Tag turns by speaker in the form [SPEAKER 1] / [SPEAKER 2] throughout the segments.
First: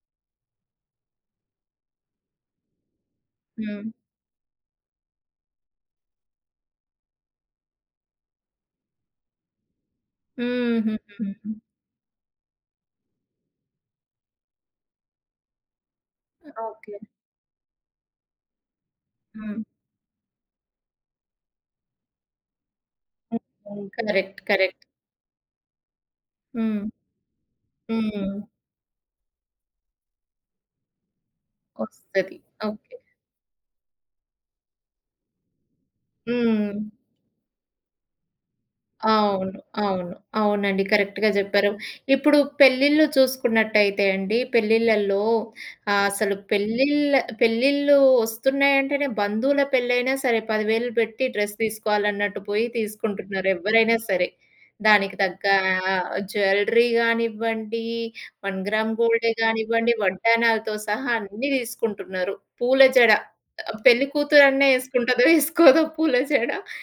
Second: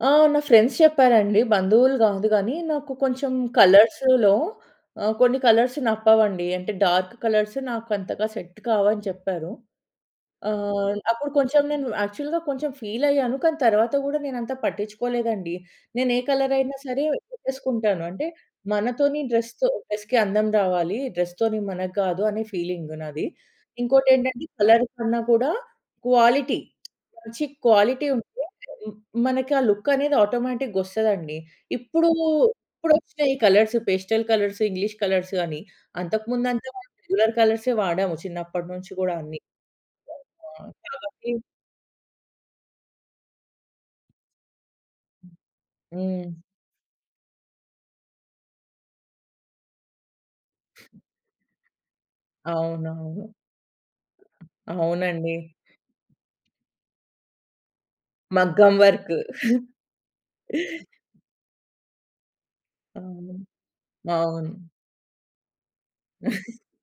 [SPEAKER 1] ఆ! నా ఫ్రెండ్స్ చెప్పారండి బంధువులు గాదు గానీ నాకు కొంచెం
[SPEAKER 2] హ్మ్.
[SPEAKER 1] కలర్స్‌లో ఆ! కొన్ని కలర్స్ నప్పవండి. అంటే డార్క్ కలర్స్ నాకంతగా సెట్ కావని చెప్పారు.
[SPEAKER 2] హ్మ్.
[SPEAKER 1] ఆహ్, అప్పుడు
[SPEAKER 2] హుహుహు.
[SPEAKER 1] కొంచెం నేను యాక్చువల్‌గా కొంచెం ఫీల‌య్యాను. కానీ తర్వాత గూడా నేనంత పట్టిచ్చుకోలేదండి. నేనే కలర‌యినా
[SPEAKER 2] ఓకే.
[SPEAKER 1] సరే పెట్టేసుకుంటాను. అంటే మనతోని
[SPEAKER 2] హ్మ్.
[SPEAKER 1] డ్రెస్‌తో డ్రెస్‌కి అందం రావాలి డ్రెస్‌తోని మనగ్గాదు అనే ఫీలింగ్ నాది.
[SPEAKER 2] హ్మ్. Why colour. కరెక్ట్.
[SPEAKER 1] ఇంకోటేంటంటే కలర్
[SPEAKER 2] కరెక్ట్.
[SPEAKER 1] కన్నా గూడా క్వాలిటీ
[SPEAKER 2] హ్మ్.
[SPEAKER 1] మంచి క్వాలిటీ ఉంటే
[SPEAKER 2] హ్మ్.
[SPEAKER 1] హ్మ్. మనకా ఆ లు‌క్క‌నేది ఆటోమేటి‌గొస్తదండి. ఇప్పుడు
[SPEAKER 2] ఒస్తది. ఓకే.
[SPEAKER 1] ఇప్పుడొచ్చినయి ఈ colours. Pastel colours, English colours అని. అంతకు ముందంతా
[SPEAKER 2] హ్మ్.
[SPEAKER 1] రెగ్యులర్ కల‌ర్సే వాడాము చిన్నప్పటినుంచి గూడా అన్ని.
[SPEAKER 2] అవును. అవును.
[SPEAKER 1] ఆ!
[SPEAKER 2] అవునండి. కరెక్ట్‌గా
[SPEAKER 1] [unintelligible]
[SPEAKER 2] జెప్పారు. ఇప్పుడు పెళ్ళిళ్ళు జూసుకున్నట్టయితే అండి పెళ్ళిళ్ళల్లో
[SPEAKER 1] హ్మ్.
[SPEAKER 2] అసలు పెళ్ళిళ్ పెళ్ళిళ్ళు ఒస్తున్నయంటేనే బంధువుల పెళ్లయినా సరే 10,000 పెట్టి డ్రెస్ తీసుకోవాలన్నట్టు పోయి
[SPEAKER 1] అవునవును.
[SPEAKER 2] తీసుకుంటున్నారు ఎవ్వరైనా సరే. దానికి
[SPEAKER 1] అవునండి.
[SPEAKER 2] తగ్గా ఆహ్, జ్యువెల‌రీ గానివ్వండి, వన్
[SPEAKER 1] మగ్గం
[SPEAKER 2] గ్రామ్
[SPEAKER 1] వర్క్.
[SPEAKER 2] గోల్డే గానివ్వండి, వడ్డానాలతో సహా అన్ని దీసుకుంటున్నరు. పూల జడ
[SPEAKER 1] అవును.
[SPEAKER 2] ఆ పెళ్లి
[SPEAKER 1] అవును.
[SPEAKER 2] కూతురన్న ఏసుకుంటదో ఏసుకోదో పూల జడ,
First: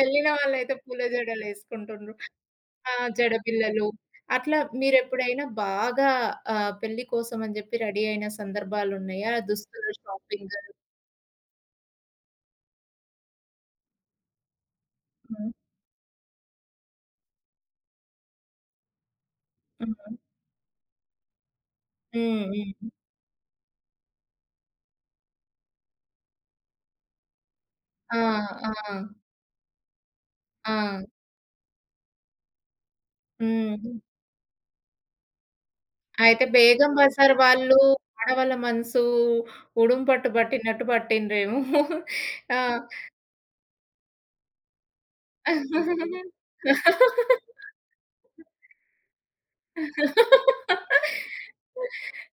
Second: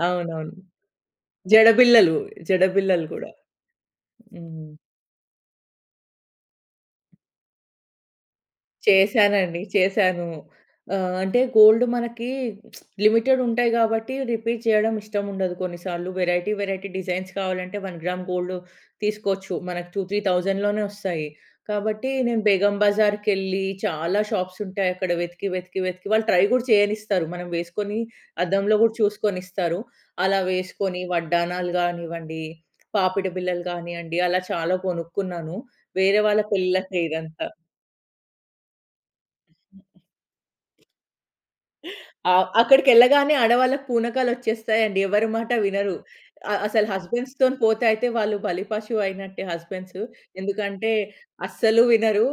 [SPEAKER 2] ఎళ్ళిన
[SPEAKER 1] అవునవును.
[SPEAKER 2] వాళ్ళైతే పూల
[SPEAKER 1] జడ
[SPEAKER 2] జడలేసుకుంటుండ్రు.
[SPEAKER 1] బిల్లలు, జడ
[SPEAKER 2] ఆ!
[SPEAKER 1] బిల్లలు గూడా.
[SPEAKER 2] జడ బిల్లలు. అట్లా
[SPEAKER 1] హ్మ్.
[SPEAKER 2] మీరెప్పుడైనా బాగా ఆహ్, పెళ్లి కోసమని జెప్పి రెడీ అయిన సందర్భాలున్నయా?
[SPEAKER 1] చేశానండి.
[SPEAKER 2] దుస్తూలు
[SPEAKER 1] చేశాను.
[SPEAKER 2] షాపింగ్?
[SPEAKER 1] ఆహ్, అంటే గోల్డ్ మనకి లిమిటెడ్ ఉంటాయి గాబట్టి రిపీట్ చేయడం
[SPEAKER 2] హ్మ్.
[SPEAKER 1] ఇష్టముండదు, కొన్నిసార్లు వెరైటీ వెరైటీ డిజైన్స్ కావాలంటే వన్ గ్రామ్ గోల్డొ తీసుకోవచ్చు. మనకు టూ,
[SPEAKER 2] హుహు.
[SPEAKER 1] త్రీ థౌసండ్‌లోనే ఒస్తాయి. కాబట్టి నేను
[SPEAKER 2] హ్మ్.
[SPEAKER 1] బేగం
[SPEAKER 2] హ్మ్.
[SPEAKER 1] బజార్‌కెళ్ళి చాలా షాప్స్ ఉంటాయక్కడ వెతికి, వెతికి, వెతికి, వాళ్ళు ట్రై గూడా చేయనిస్తారు. మనం వేసుకొని
[SPEAKER 2] ఆ!
[SPEAKER 1] అద్దంలో గూడా
[SPEAKER 2] ఆ!
[SPEAKER 1] చూసుకోనిస్తారు. అలా
[SPEAKER 2] ఆ!
[SPEAKER 1] వేసుకొని వడ్డానాలు గానివ్వండి, పాపిడి బిల్లలు
[SPEAKER 2] హ్మ్.
[SPEAKER 1] గాని‌యండి, అలా చాలా గొనుక్కున్నాను. వేరే వాళ్ళ
[SPEAKER 2] అయితే బేగం
[SPEAKER 1] పెళ్ళిళ్ళకే
[SPEAKER 2] బజార్
[SPEAKER 1] ఇదంతా.
[SPEAKER 2] వాళ్ళు ఆడవాళ్ళ మనసు ఉడుం పట్టు బట్టినట్టు బట్టిండ్రేమో.
[SPEAKER 1] ఆ!
[SPEAKER 2] ఆ!
[SPEAKER 1] అక్కడికెళ్ళగానే ఆడవాళ్లకి పూనకాలొచ్చేస్తాయండి ఎవ్వరి మాట
[SPEAKER 2] ఆ!
[SPEAKER 1] వినరు. ఆహ్, అసలు హస్బెండ్స్‌తోని పోతే అయితే వాళ్ళు బలిపశువయినట్టే హస్బెండ్సు. ఎందుకంటే అస్సలు వినరు.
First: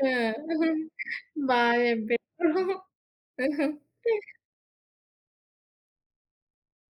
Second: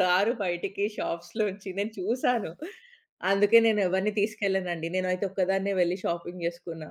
[SPEAKER 1] రారు బయటికి
[SPEAKER 2] బా
[SPEAKER 1] షాప్స్‌లోంచి. నేను చూశాను.
[SPEAKER 2] జెప్పిర్రు.
[SPEAKER 1] అందుకే నేనెవ్వరిని తీసుకెళ్లనండి. నేనైతే ఒక్కదాన్నే వెళ్లి షాపింగ్ జేసుకున్నా.